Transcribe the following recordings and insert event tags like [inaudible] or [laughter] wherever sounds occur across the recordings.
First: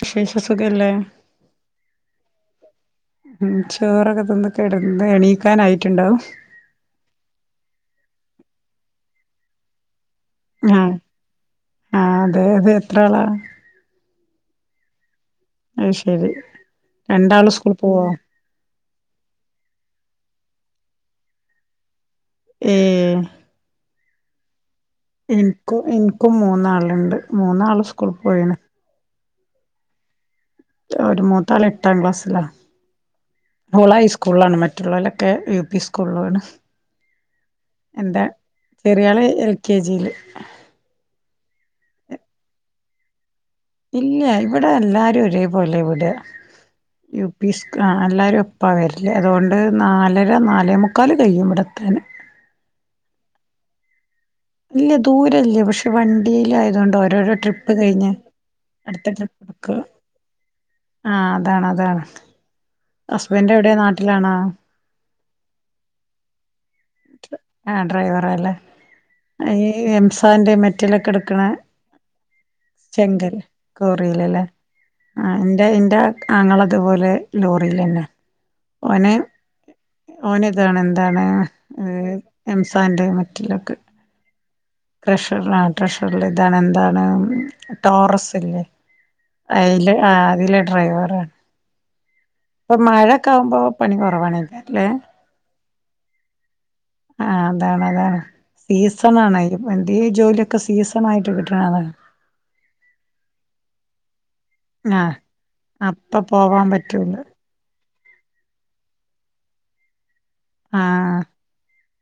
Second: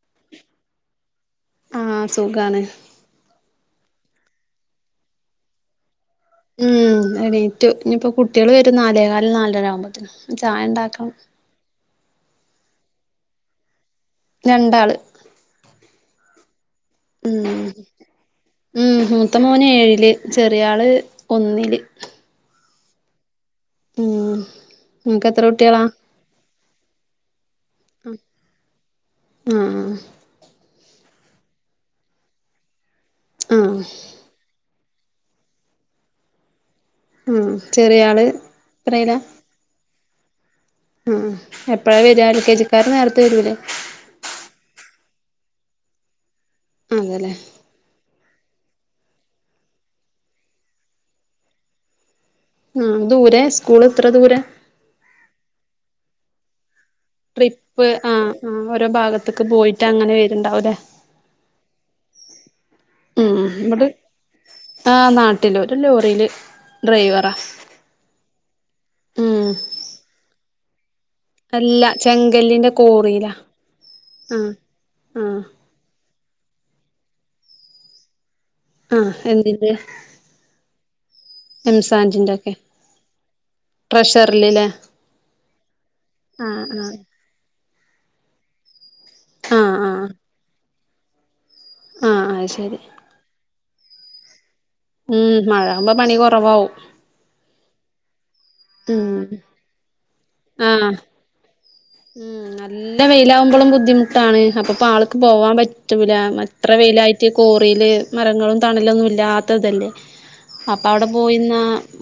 വിശേഷം സുഖല്ലേ ആഹ് സുഖാണ് [unintelligible] ചോറൊക്കെ തിന്ന് കിടന്ന് എണീക്കാനായിട്ടുണ്ടാവും. ഉം എണീറ്റു കുട്ടികള് വരും നാലേകാല് നാലര ആവുമ്പോത്തനന് ചായ ഉണ്ടാക്കാം ആ അതെ അതെ എത്ര ആളാ രണ്ടാള് അയ് ശെരി രണ്ടാള് ഉം സ്കൂൾ പോവാ ഉം മൂത്ത മോന് ഏഴില് ചെറിയള് ഒന്നില്. ഏ ഉം നിങ്ങക്ക് എത്ര എനിക്കും കുട്ടികളാ എനിക്കും മൂന്നാളുണ്ട് മൂന്നാള് സ്കൂള പോയ്ണ് ആ ഒരു മൂത്താല് എട്ടാം ക്ലാസ്സിലാ ആഹ് മോള ഹൈസ്കൂളിലാണ് മറ്റ മറ്റുള്ളവലൊക്കെ യു പി സ്കൂളിലണ് ആഹ് ചെറിയ എന്താ ആള് ചെറിയള് എൽ കെ ജിയില് ആ എപ്പഴാ വര എൽ കെ ജിക്കർ നേരത്തെ വരൂലേ ഇല്ല ഇവിടെ എല്ലാരും ഒരേ പോലെ ഇവിടെ യു അതെല്ലേ പി സ് എല്ലാരും അപ്പ വരില്ലേ അതുകൊണ്ട് നാലര നാലേ മുക്കാൽ കഴിയും ഇവിടെത്തന് ആ ദൂരെ സ്കൂൾ ഇത്ര ദൂരെ അല്ല ദൂരല്ലേ പക്ഷെ വണ്ടിൽ ആയതുകൊണ്ട് ഓരോരോ ട്രിപ്പ് കഴിഞ്ഞ് ആഹ് ആഹ് ഓരോ അടുത്ത ട്രിപ്പ് ഭാഗത്ത്ക്ക് എടുക്കുക പോയിട്ട് അങ്ങനെ വരുണ്ടാവൂലേ ആഅതാണ് അതാണ് ഉം ഹസ്ബൻഡ് എവിടെയാ നമ്മടെ നാട്ടിലാണോ ആ നാട്ടില് ഒരു ലോറിയില് ഡ്രൈവറാ ആ ഡ്രൈവറല്ലേ ഉം ഈ എംസാന്റെ മെറ്റലൊക്കെ എടുക്ക അല്ല [unintelligible] ചെങ്കല്ലിന്റെ കോറിയിലാ ചങ്കല് കോറിലല്ലേ ആഹ് ആ ആഹ് എറെ എന്റെ താങ്ങളതുപോലെ ലോറിൽ തന്നെ ഓന ആഹ് എന്തിന്റെ ഓന ഇതാണ് എന്താണ് എംസാന്റിന്റെ ഒക്കെ എംസാന്റെ മറ്റിലൊക്കെ ട്രഷറിലില്ലേ ട്രഷർ ആ ട്രഷറിൽ ഇതാണ് ആഹ് ആഹ് എന്താണ് ടോറസ് ഇല്ലേ ആഹ് അതില് ആഹ് ആ അതില് ഡ്രൈവറാണ് ആഹ് അത് ഇപ്പൊ ശരി മഴൊക്കെ ആവുമ്പോ പണിക്ക കുറവാണ് ഇല്ലേ ഉം മഴകുമ്പോ പണി കുറവാവും ആ അതാണ് അതാണ് സീസൺ ഉം ആാണ് എന്ത് ജോലിയൊക്കെ ആഹ് സീസൺ ആയിട്ട് കിട്ടും ഉം നല്ല വെയിലാകുമ്പോളും ബുദ്ധിമുട്ടാണ് അപ്പപ്പോൊ ആഹ് ആൾക്ക് പോവാൻ പറ്റൂല അപ്പ പോവാൻ അത്ര വ പറ്റൂല യിലായിട്ട് കോറയില് മരങ്ങളും തണലൊന്നും ഇല്ലാത്തതല്ലേ അപ്പൾ അവിടെ ആഹ് പോയിുന്ന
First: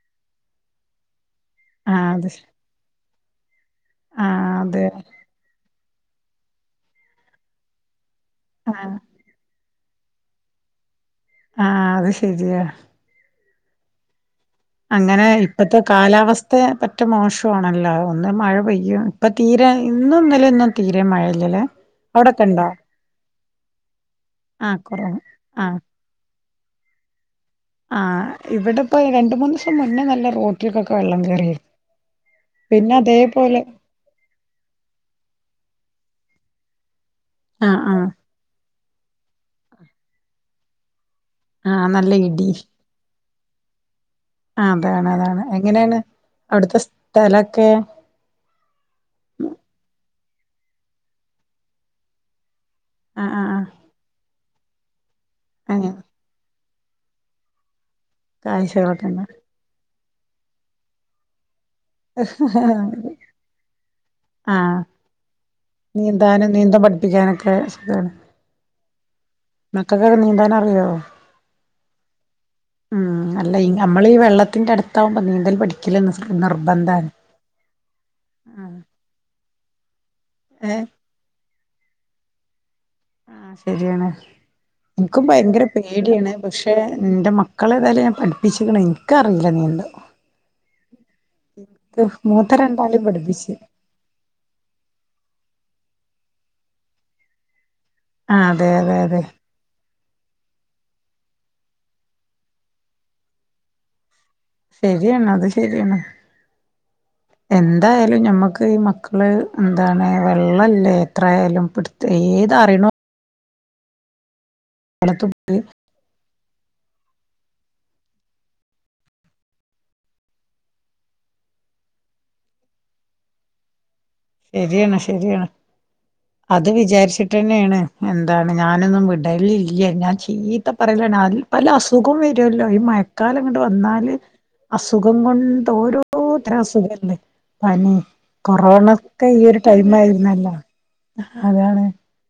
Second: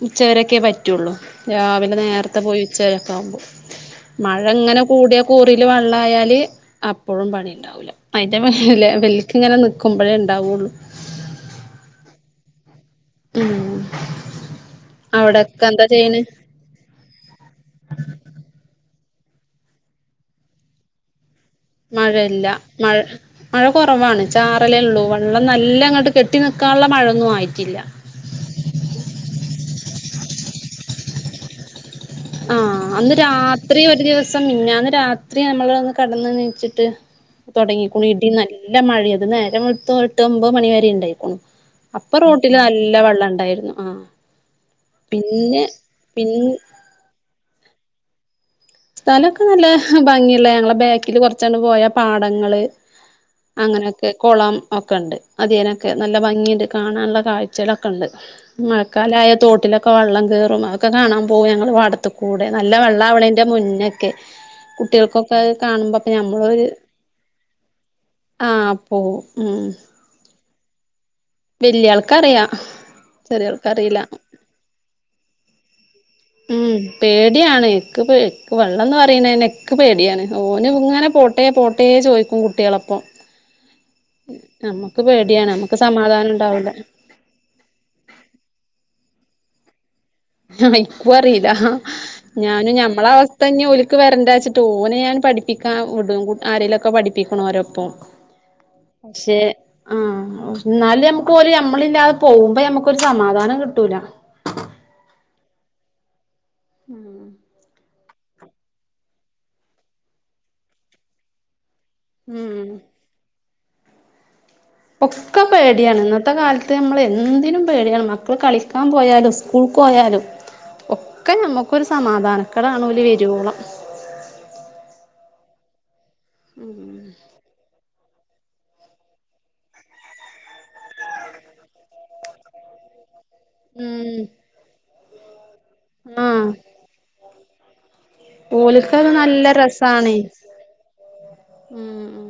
ഉച്ചകരൊക്കെേ പറ്റയുള്ളു രാവിലെ ആഹ് അത് നേരത്തെ പോയി ഉച്ചകരൊക്കെ ആവുമ്പോൾ മഴ അ ആഹ് അങ്ങനെ അതെ കൂടിയ കൂറിൽ വെള്ളയാാല് അപ്പോഴും പണി ഉണ്ടാവൂല അതില്ല ആഹ് വലക്ക് ഇങ്ങനെ നിക്കുമ്പോഴേ ഉണ്ടാവുള്ളു ആ അത് ശരിയാ ഉം അങ്ങനെ അവിടൊക്കെ ഇപ്പത്തെ എന്താ ചെയ്യണ് കാലാവസ്ഥ പറ്റ മോശമാണല്ലോ ഒന്ന് മഴ പെയ്യും ഇപ്പൊ തീരെ ഇന്നുംന്നല ഇന്നും തീരെ മഴ മഴല്ല മഴ മഴ കുറവാണ് ആഹ് ചാറലേ ഉള്ളൂ കുറവ് വെള്ളം ആഹ് നല്ല അങ്ങോട്ട് കെട്ട കട്ട നിൽക്കാനുള്ള മഴൊന്നും ആയില്ല ആഹ് ഇവിടെപ്പോൊ രണ്ട മൂന്ന് ദിവസം മുന്നേ നല്ല റോട്ടിലക്കൊക്കെ വെള്ളം കയറി ആ അന്ന് രാത്രി ഒരു ദിവസം പിന്നെ അന്ന് രാത്രി നമ്മൾ [unintelligible] ച്ചിട്ട് ആഹ് തുടങ്ങി കുണ ആഹ് ഇടല്ല നല്ല മഴ അത് നേര മു എട്ട് ഒമ്പത് മണി വരെ ഉണ്ടായിക്കോും ആഹ് നല്ല അപ്പൊ ഇടി റോട്ടില് നല്ല വെള്ളം ഉം അതായിരുന്നു ആഹ് അതാണ് അതാണ് പിന്നെ എങ്ങനെയാണ് പിൻ അവിടുത്തെ സ്ഥലൊക്കെ സ്ഥലമൊക്കെ നല്ല ഭംഗിയല്ല ഞങ്ങളെ ബാക്കില് കുറച്ചാണ് പോയാ പാടങ്ങള് ആ ആ ആ അങ്ങനെയൊക്കെ കുളം ഒക്കെ ഉണ്ട് അധനൊക്കെ അങ്ങനെ നല്ല ഭംഗിയണ്ട് കാണാനുള്ള കാഴ്ചകളൊക്കെ ണ്ട് കാഴ്ചകളൊക്കെ ഉണ്ട് മഴക്കാലായ തോട്ടിലൊക്കെ വെള്ളം കയറും അതൊക്കെ കാണാൻ പോകും ഞങ്ങ വാടത്തി കൂടെ നല്ല വെള്ളണ ആ കുട്ടികൾക്കൊക്കെ കാണുമ്പോപ്പൊ നീന്താനും ഞമ്മളൊരു നീന്തം പഠിപ്പിക്കാനൊക്കെ സുഖാണ് ആ അപ്പോ ഉം മക്കൾക്കൊക്കെ [unintelligible] വല്യ ആൾക്കറിയാം മം അല്ല നമ്മള് ഈ വെള്ളത്തിന്റെ അടുത്താവുമ്പോ നീന്തൽ പഠിക്കല്ല് ഉം നിർബന്ധാണ് പേടിയാണ് ഇക്ക് വെള്ളന്ന് പറയുന്ന തന്നെ നെക്ക് പേടിയാണ് ഓന് ഏ ഇങ്ങനെ പോട്ടേ പോട്ടേ ചോദിക്കും കുട്ടികളോപ്പം ആ ശരിയാണ് എനിക്കും പേടിയാണ് ഭയങ്കര നമ്മക്ക് സമാധാനം പേടിയാണ് ഉണ്ടാവൂല പക്ഷെ എന്റെ മക്കളെ ഏതായാലും ഞാൻ പഠിപ്പിച്ചിക്കണ് എനിക്കറി - അഞ്ചെണ്ണമൊണ്ട് എനക്കും അറിയില്ല മൂത്ത ഞാനും രണ്ടാളേം ഞമ്മള അവസ്ഥ പഠിപ്പിച്ച് തന്നെ ഓല്ക്ക് വരണ്ടവച്ചിട്ട് ഓന് ഞാൻ പഠിപ്പിക്കാ വിടും കുട്ട് ആരെലുമൊക്കെ പഠിപ്പിക്കണവരോപ്പം ആ അതെ അതെ അതെ പക്ഷെ ആ എന്നാല് ഞമ്മക്ക് ഓല് നമ്മളില്ലാതെ പോകുമ്പോ ഞമ്മക്കൊരു സമാധാനം കിട്ടൂല ശരിയാണ് അത് ശരിയാണ് എന്തായ യാലും ഞമ്മക്ക് ഈ മക്കള് എന്താണ് വെള്ളല്ലേ എത്രായാലും പിടു- ഏത് ഉം അറിയണോ ഒക്കെ പേടിയാണ് ഇന്നത്തെ കാലത്ത് നമ്മള് എന്തിനും പേടിയാണ് മക്കള് കളിക്കാൻ പോയാലും സ്കൂളുക്ക് പോയാലും ഒക്കെ നമുക്കൊരു സമാധാനക്കേടാണ് ഓര് വരുവോളം ശരിയാണ് ശരിയാണ് അത് വിചാരിച്ചിട്ട് തന്നെയാണ് എന്താണ് ഞാനൊന്നും വിടലില്ല ഞാൻ ചീത്ത പറയലാണ് അതിൽ പല അസുഖം വരുവല്ലോ ഈ മ ഴകാലം ഇങ്ങട് വന്നാല് ഉം അസുഖം കൊണ്ട് ആഹ് ഓരോത്തരം അസുഖല്ലേ പനി ഓല്ക്കത് കൊറോണയൊക്കെ ഈ നല്ല ഒരു ടൈം ആയിരുന്നല്ലോ അതാണ് മം മം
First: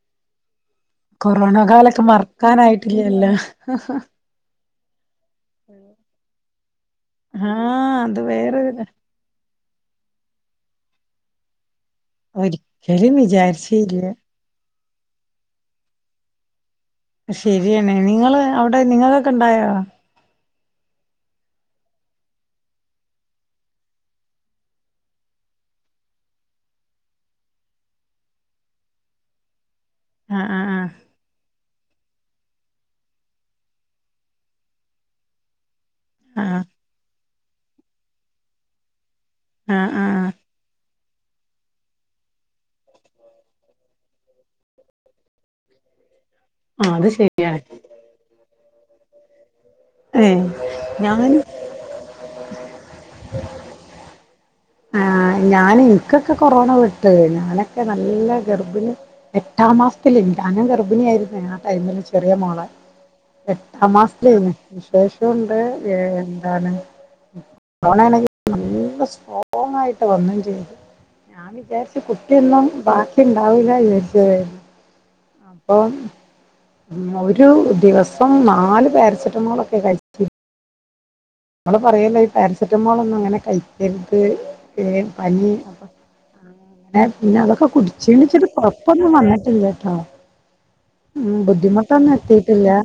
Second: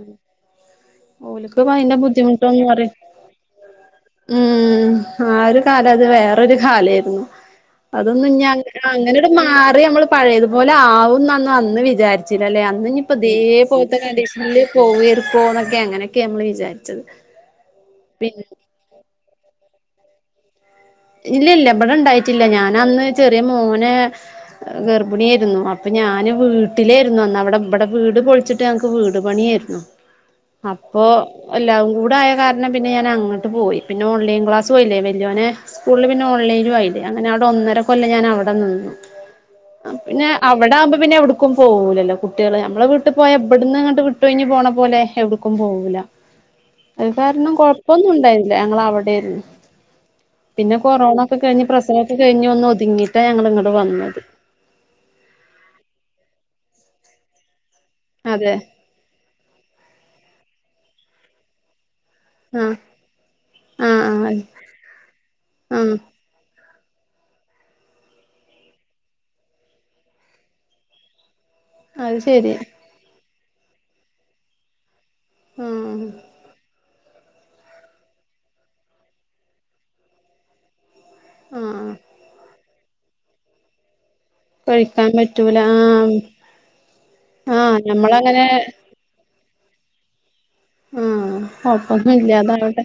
കൊറോണ കാലൊക്കെ മറക്കാനായിട്ടില്ലല്ലോ മം ആ ഒരു കാലം അത് വേറൊരു കാലായിരുന്നു ആഹ് അത് അതൊന്നും ഇനി അങ്ങ് വേറൊരു അങ്ങനെയോ- മാറി ഞമ്മള് പഴയതുപോലെ ആവുന്നന്ന് അന്ന് വിചാരിച്ചില്ലല്ലേ അന്ന് ഒരിക്കലും ഇനിപ്പൊ ഇതേപോലത്തെ വിചാരിച്ചീല്ല കണ്ടീഷനില് പോവരെ പൊണവൊക്കെ അങ്ങനെയൊക്കെ നമ്മൾ വിചാരി ശെരിയണേ നിങ്ങള് അവിടെ നിങ്ങൾക്ക് ഉണ്ടായോ ഇല്ല ഇല്ല ഇവിടെ ഇണ്ടായിട്ടില്ല ഞാൻ അന്ന് ചെറിയ മോനെ ഗർഭിണിയായിരുന്നു അപ്പൊ ഞാന് വീട്ടിലായിരുന്നു അന്ന് അവിടെ ഇവിടെ വീട് പൊളിച്ചിട്ട് ഞങ്ങക്ക് വീട് പണിയായിരുന്നു ആഹ് ആഹ് അപ്പൊ എല്ലും കൂ ടായ കാരണം പിന്നെ ഞാന് അങ്ങോട്ട് പോയി പിന്നെ ഓൺലൈൻ ക്ലാസും ആയിലെ വലിയോനെ സ്കൂളില് പിന്നെ ആഹ് ഓൺലൈനും ആയില്ലേ അങ്ങനെ അവിടെ ഒന്നര കൊല്ലം ഞാൻ അവിടെ നിന്നു ആഹ് ആഹ് പിന്നെ ആഹ് അവിടെ ആവുമ്പോ പിന്നെ എവിടേക്കും പോവൂല്ലല്ലോ കുട്ടികള് ഞമ്മളെ വീട്ടിൽ പോയാ ഇവിടുന്ന് അങ്ങട്ട് വിട്ട കഴിഞ്ഞു പോണപോലെ എവിടുക്കും പോവൂ ല്ല ആഹ് അത് കാരണം ശരിയാണ് കൊഴപ്പൊന്നും ഉണ്ടായില്ല ഞങ്ങള് അവിടെയായിരുന്നു ഏഹ് പിന്നെ കൊറോണ ഞാന് ഒക്കെ കഴിഞ്ഞ് പ്രസവവൊക്കെ കഴിഞ്ഞ് ഒന്ന് ഒതുങ്ങിട്ടാ ഞങ്ങള് ഇങ്ങട് വന്നത് ആ ഞാന് എനിക്കൊക്കെ കൊറോണ വിട്ട് ഞാന നല്ല അതെ ഗർഭിണി എട്ടാം മാസത്തിലെ ഞാനും ഗർഭിണിയായിരുന്നെ ആ ടൈമില് ചെറിയ മോളെ ആഹ് എട്ടാം ആഹ് മാസത്തിലേ ആഹ് വിശേഷം ഉണ്ട് ആഹ് ഏ എന്താണ് കൊറോണ ആണെങ്കി നല്ല സ്ട്രോങ്ങായിട്ട് വന്നും ചെയ്തു ഞാൻ വിചാരിച്ച് അത് ശരി കുട്ടിയൊന്നും ബാക്കി ഉണ്ടാവൂല്ല വിചാരിച്ചതായിരുന്നു അപ്പം ആഹ് ഒരു ദിവസം നാല് പാരസെറ്റമോൾ ഒക്കെ കഴിച്ചി നമ്മൾ ആഹ് പറയൂല്ലോ ഈ പാരസെറ്റമോൾ ഒന്നും അങ്ങനെ കഴിക്കരുത് ഏ ഏ കഴിക്കാൻ പനി പറ്റൂല ആഹ് പിന്നെ പിന്നെ അതൊക്കെ ആഹ് കുടിച്ചുന്ന് ഞമ്മളങ്ങനെ വച്ചിട്ട് കുഴപ്പമൊന്നും വന്നിട്ടില്ലാട്ടോ ആഹ് ഉം ബുദ്ധിമുട്ടൊന്നും കൊഴപ്പൊന്നും എത്തിട്ടില ഇല്ലാതാവട്ടെ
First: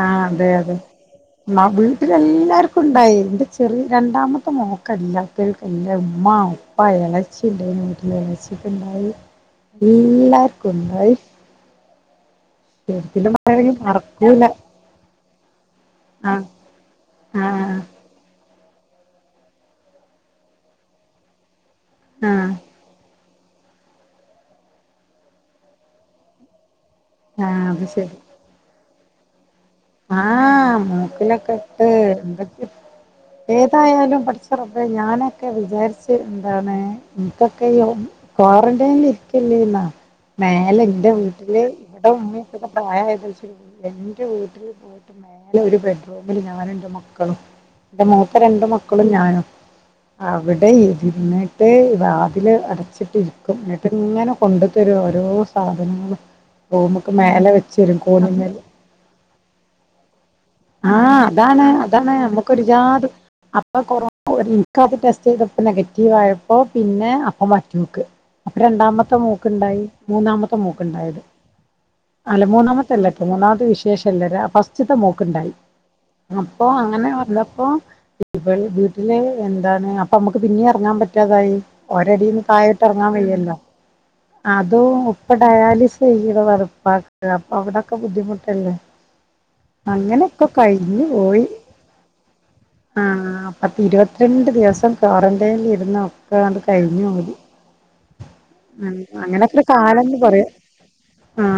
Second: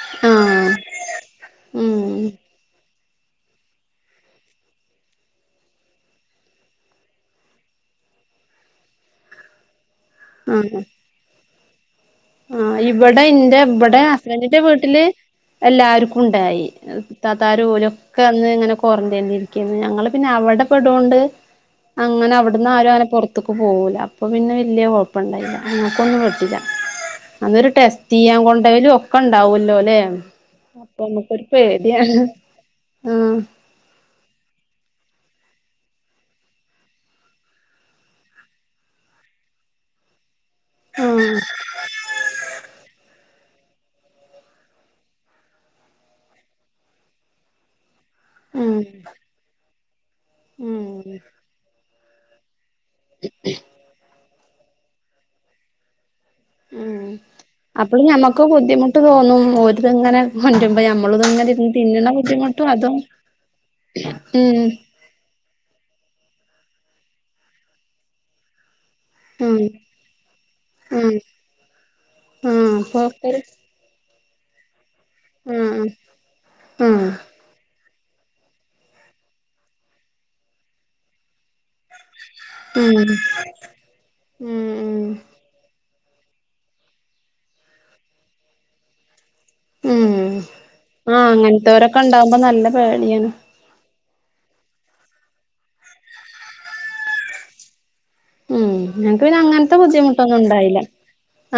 ആ അതെ ആഹ് അതെ മ ഉം വീട്ടില് എല്ലാർക്കും ഉണ്ടായി എന്റെ ചെറിയ രണ്ടാമത്തെ മോക്കല്ലാത്തവർക്കെല്ലാം ഉമ്മ ഉപ്പ ഇളച്ചി ഉണ്ടായിനു എൻ്റെ ഇളച്ചിക്ക് ഉണ്ടായി എല്ലാർക്കും ഉണ്ടായി ആ ഇവിടെ ശരിക്കും എൻ്റെ പറയുകയാണെങ്കിൽ ഇവിടെ മറക്കൂല ഹസ്ബന്റിന്റെ വീട്ടില് എല്ലാർക്കും ആ ഉണ്ടായി ആ തത്താരു പോലൊക്കെ അന്ന് ഇങ്ങനെ ക്വാറന്റൈനരിക്ക ഞങ്ങള് പിന്നെ അവിടെ പെടോണ്ട് അങ്ങനെ ആ അവിടന്ന് ആര അങ്ങനെറ അത്തക്ക് പോകൂല അപ്പൊ പിന്നെ വലിയ കുഴപ്പ ഇണ്ടായില്ല നിങ്ങക്കൊന്നും വെട്ടില്ല ആഹ് അന്നരു അത് ടെസ്റ്റ് ചെയ്യാൻ കൊണ്ടലും ഒക്കെ ഉണ്ടാവൂല ആഹ മൂക്കിലൊക്കെ ഇട്ട് പേടിയാണ് എന്തൊക്ക ആഹ് ഏതായാലും പഠിച്ചറപ്പ ഞാന് ക്കെ വിചാരിച്ച് എന്താണ് നിനക്കൊക്കെ ഈ ക്വാറന്റൈനൽ ഇരിക്കില്ലല്ലാ മാല എന്റെ ആഹ് വീട്ടില് എവിടെ ഉമ്മയക്കക്കെ പ്രായം ഏ എന്റെ വീട്ടിൽ ഓട്ട് മേനെ ഒരു ബെഡ്റൂമില് ഞാന എന്റെ മക്കളും എന്റെ മൂത്തെ രണ്ട് ഉം മക്കളും ഞാനും അവിടെ ഉം ഇര്ന്നിട്ട് വാതില് അടച്ചിട്ട് ഇരിക്കും ഇന്നിട്ട് ഇങ്ങനെ കൊണ്ടു തരും ഓരോ സാധനങ്ങളും ഉം റൂമ്ക്ക് മേലെ വെച്ചരും അപ്പളും ഞമ്മക്ക് കോണിമേൽ ബുദ്ധിമുട്ട് തോന്നും ഓര്ത്ങ്ങനെ കൊൻ്റുമ്പൊ ഞമ്മള് ആഹ് ത്ങ്ങനെ അതാണ് ഇര്ന്ന് അതാണ് തിന്ന്ണ ബുദ്ധിമുട്ടും അതും നമ്മുക്കൊരുജാട് അപ്പൊ കൊറോ ഉം [unintelligible] ഇക്ക് അത് ടെസ്റ്റ് ചെയ്ത നെഗറ്റീവ് ആയപ്പോ പിന്നെ അപ്പൊ മറ്റോൾക്ക് അപ്പൊ രണ്ടാമ ത്തെ ഉം മോക്ക്ണ്ടായി മൂന്നാമത്തെ ഉം മോക്ക്ണ്ടായത് അല്ല ആഹ് മൂന്നാമത്തെല്ലട്ടോ പോക്കര് മൂന്നാമത്തെ വിശേഷ ല്ലരാ ഫസ്റ്റ്ത്തെ മോക്ക്ണ്ടായി ആഹ് അപ്പൊ ആഹ് അങ്ങനെ വന്നപ്പോ ഇവൾ വീട്ടില് എന്താണ് അപ്പൊ നമ്മുക്ക് പിന്നിം എറങ്ങാൻ പറ്റാതായി ഓരടീന്ന് തായത്ത് ഉം എറങ്ങാൻ വയ്യല്ലോ ഉം അതും ഉം ഉപ്പ ഡയാലിസ് ചെയ്യ്ണതാണ് ഇപ്പാക്ക് അപ്പൊ അവടെക്കെ ബുദ്ധിമുട്ടല്ലേ ഉം അങ്ങനെക്കെ കഴിഞ്ഞു ആഹ് പോയി അങ്ങനത്തോരൊക്കെ ഉണ്ടാവുമ്പോ നല്ല പേടിയാണ് ആഹ് പത്തി ഇരുവത് ത്ത്രണ്ട് ദിവസം ക്വാറന്റൈനിലിരുന്നു ഒക്കണ്ട് കഴിഞ്ഞൂടി ഉം ഞങക്ക് പിന്നെ അങ്ങനത്തെ ബുദ്ധിമുട്ടൊന്നും പറയാം ഉണ്ടായില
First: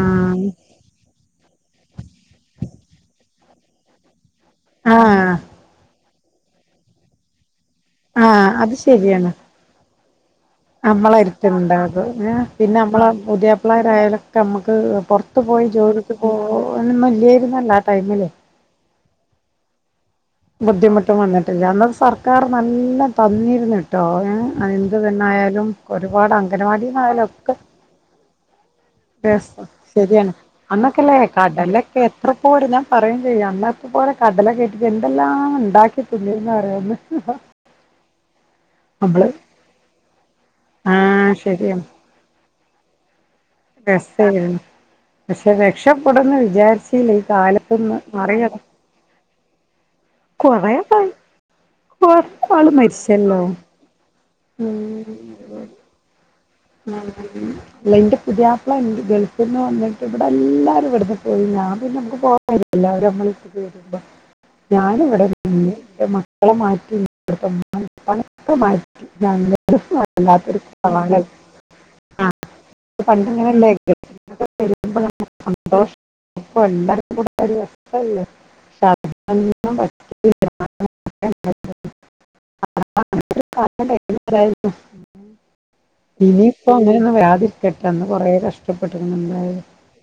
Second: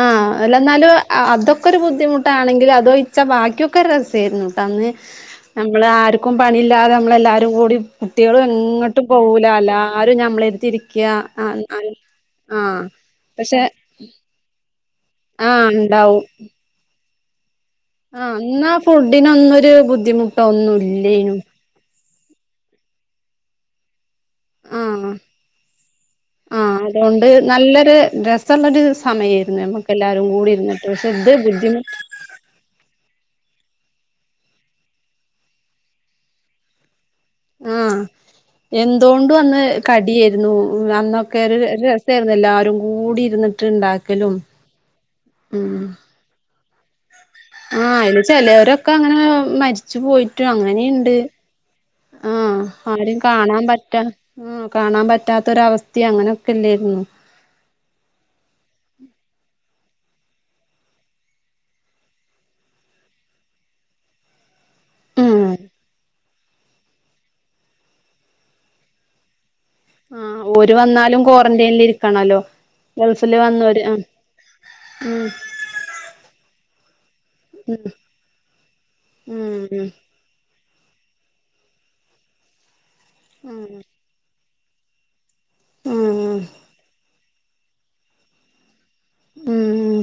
ആഹ് അല്ല എന്നാലും അതൊക്കെ ഒരു ബുദ്ധിമുട്ടാണെങ്കിലും അതോയ് ച്ച ബാക്കിയൊക്കെ രസേരുന്നുട്ട അന്ന് ആഹ് നമ്മള് ആര്ക്കും പണിയില്ലാതെ നമ്മളെല്ലാവരും കൂടി കുട്ടികളും ആഹ് അത് എങ്ങട്ടും ശരിയാണ് പോവൂല എല്ലാരും ഞമ്മളെര്തിരിക്ക റ്റ്ണ്ടാകും ഏ പിന്നെ നമ്മളെ പക്ഷെ പുതിയാപ്പളാരായിലൊക്കെ ഞമ്മക്ക് പുറത്ത്പോയി ആഹ് ജോലിക്ക് പോവലൊന്നുല്യേര്ന്നല്ല ആ ഇന്നാ ഫുഡിനൊന്നൊരു ബുദ്ധിമു ബുദ്ധിമുട്ടും വന്നിട്ടില്ല അന്നത്തെ സർക്കാർ നല്ലം തന്നിര്ന്ന്ട്ടോ ഏ അഎന്ത് ആഹ് തന്നെ ആയാലും ഒരുപാട് ആഹ് അതുകൊണ്ട് അംഗനവാടീന്നായാലൊക്കെ നല്ലൊരു രസള്ളൊരു സമയായിരുന്നു രസം ഞമ്മക്ക് എല്ലാരും ശരിയാണ് കൂടി ഇരുന്നിട്ട് പക്ഷെ അന്നൊക്കെല്ലേ ഇത് ബുദ്ധിമു കടലൊക്കെ എത്ര പോര ഞാൻ പറയും ചെയ്യും അന്ന ഇത് പോലെ കടലക്കേട്ടിട്ട് എന്തെല്ലാം ഇണ്ടാക്കി തിന്നീര്ന്നു ഓരോന്ന് എന്തോണ്ടും അന്ന് കടിയേര്ന്നു ആഹ് അന്നൊക്കെ ഒരു ഒര് രസേര്ന്നു എല്ലാ രും കൂടി ഇര്ന്ന് രസേന്നു പക്ഷെ രക്ഷപ്പെടുംന്ന് വിചാരിച്ചീ [unintelligible] കാലത്ത്ന്ന് മറിയട ച്ച് പോയിട്ടും അങ്ങനീണ്ട് കൊറേ ആഹ് ആള് ആരിം മരിച്ചല്ലോ കാണാൻ പറ്റാ ആ കാണാൻ പറ്റാത്തൊരവസ്ഥിം അങ്ങ ആ അല്ല ഇന്റെ പുതിയാപ്പ്ള ഇൻ ഗൾ ഫ്ന്ന് വന്നിട്ട് ഇവടെ എല്ലാരും ഇവിട്ന്ന് പോയി ഞാൻ പിന്നെ നമുക്ക് [unintelligible] അവര് നമ്മളര്ത്ത്ക്ക് വരുമ്പോ ഞാനിവിടെ ഉം നിന്ന് ഇൻ്റെ മ ക്കളെ മാറ്റി [unintelligible] ഉമ്മാനിം ഇപ്പാനിം ഒക്കെ മാറ്റി ഞങ്ങള് [unintelligible] വല്ലാത്തൊരു [unintelligible] ൻ്റെയിൻല് ഇരിക്കണല്ലോ ഗൾഫ് പണ്ട് ന്ന് ഇങ്ങനെയല്ലേ വന്നോര് ആ ഉം ഇപ്പ എല്ലാർക്കും [unintelligible] പക്ഷേ അന്നൊന്നും ഉം പറ്റൂല [unintelligible] ആ ഉം പെട്ടെന്ന് കൊറേ കഷ്ട ടപ്പെട്ട്ക്ക്ണ് ഉം എന്തായാലും ഉം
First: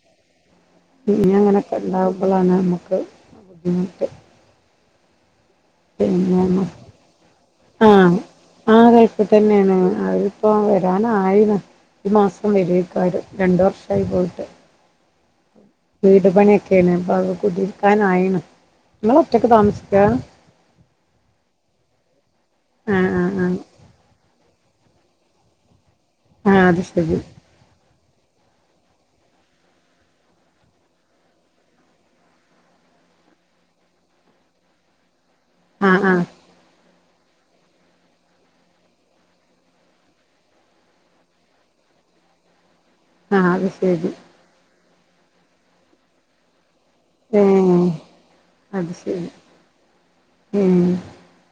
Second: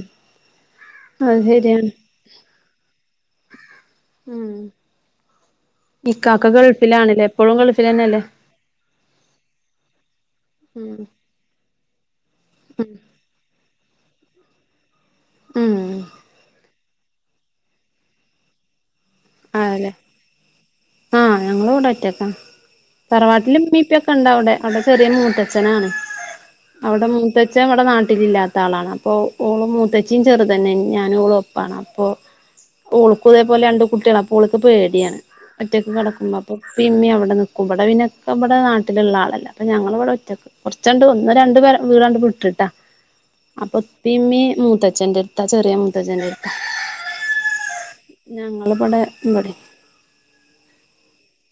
ഇഞ്ഞ് അത് അങ്ങനെക്കെ ശരിയാണ് ഇണ്ടാവുമ്പളാണ് നമ്മക്ക് ബുദ്ധിമുട്ട് ഉം പിന്നെ ഇക്കാക്ക മ- ഗൾഫിലാണ് ലേ ആ ആ ഗൾഫ് തന്നേണ് അത്പ്പോ വരാനായിണ് ഈ മാസം വരായ്‌ക്കാരം രണ്ട് വർഷായി പോയിട്ട് ഉം വീട് പണ്യൊക്കേണ് അപ്പത് കുടിര്ക്കാനായിണ് ഇങ്ങള് ഒറ്റക്ക് ആണല്ലേ താമസിക്ക ആഹ് ഞങ്ങള് ഇവടെ ഒറ്റക്കാണ്‌ ആഹ് ആഹ് ആഹ് തറവാട്ടിലുമ്മീപ്പൊക്കെ ഇണ്ടവടെ അവടെ ചെറിയ മൂത്തച്ഛനാണ് ആഹ് അത് അവടെ ശരി മൂത്തച്ഛൻ ഇവടെ നാ ട്ടിലില്ലാത്ത ആളാണ് അപ്പൊ ഓള് മൂത്തച്ചിം ചെറുതന്നാണ്‌ ഞാനും ഓളും ഒപ്പാണ് അപ്പൊ ഓളുകിതെ പോലെ രണ്ടു കുട്ടികളാ അപ്പൊ ഓള്ക്ക് പേട്യാണ് ഒറ്റക്ക് ആഹ് ആഹ് കെടക്കുമ്പോ അപ്പൊ ഉപ്പേംമ്മീം അവ ടെ നിക്കും ഇവടെ പിന്നെ ഇവടെ നാട്ടില്ള്ള ആളല്ലേ അപ്പോ ഞങ്ങളിവിടെ ഒറ്റക്ക് കൊറച്ചങ്ങട് ഒന്ന് രണ്ട് വീടാണ്ട് വ്ട്ടിട്ടാ ആഹ് അത് ശരി അപ്പൊപ്പേം മ്മീം മൂത്തച്ചന്റടുത്ത ചെറിയ മൂത്തച്ചന്റെ എടുത് ഏഹ് ഞങ്ങൾ അത് ശരി ഉം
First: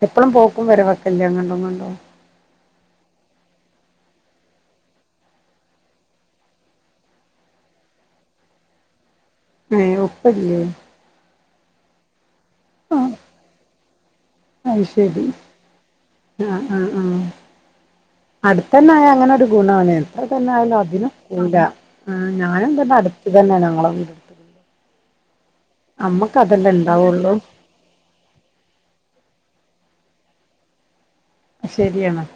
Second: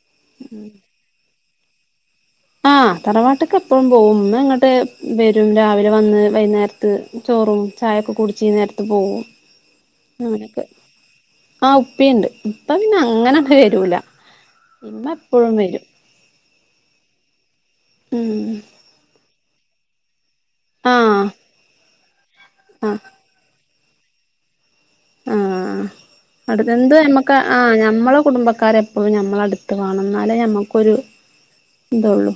എപ്പഴും പോക്കും വരവൊക്ക്ല്ലേ അങ്ങണ്ടൊന്നും ഇണ്ടോ ആ തറവാട്ട്ക് എപ്പഴും പോകും പിന്നെ ഇങ്ങോട്ട് വരും രാവിലെ വന്ന് വൈകുന്നേരത്ത് ചോ റും ചായൊക്കെ കുടിച്ച് ഈ നേരത്ത് പോകും ഏ ഉപ്പല്ല്യെ ആ ഉപ്പിണ്ട് ഉപ്പ പിന്നെ അങ്ങനങ്ങ് വരൂല ഇമ്മ എപ്പഴും വരും ആ ആ ആ ഉം അടുത്തന്നെ ആയ അങ്ങനൊരു ഗുണാല്ലേ അത്ര തന്നെ ആയാലും അതിനും ആഹ് കൂട ആ ഞാനും തന്നെ ആഹ് അടുത്ത് തന്നെ ഞങ്ങളെ വീടടുത്ത് ആ അടുത്തെ എന്ത് ഇണ്ടാവുള്ളൂ ഞമ്മക്ക് ആ ഞമ്മളെ കുടുംബക്കാര് എപ്പോഴും നമ്മളെ ടുത്ത് വാണം എന്നാലേ ഞമ്മക്കൊരു ശര്യാണ് ഇതൊള്ളൂ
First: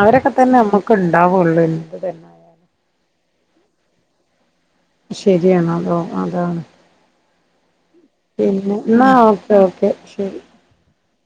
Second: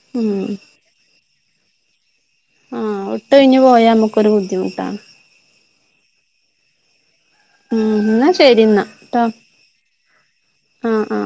അവരൊക്കെ ഉം തന്നെ നമ്മക്ക് ഇണ്ടാവുള്ളു എന്ത് തന്നായാലും ട്ടഴിഞ്ഞ് പോയാ മ്മകൊര് ബുദ്ധിമു ശരിയാണ് അതോ അതാണ് ഉ ന്നാ പിന്നെ ശരിന്നാ എന്നാ ട്ട ഓക്കെ ഓക്കെ ശരി ആ ആ ആ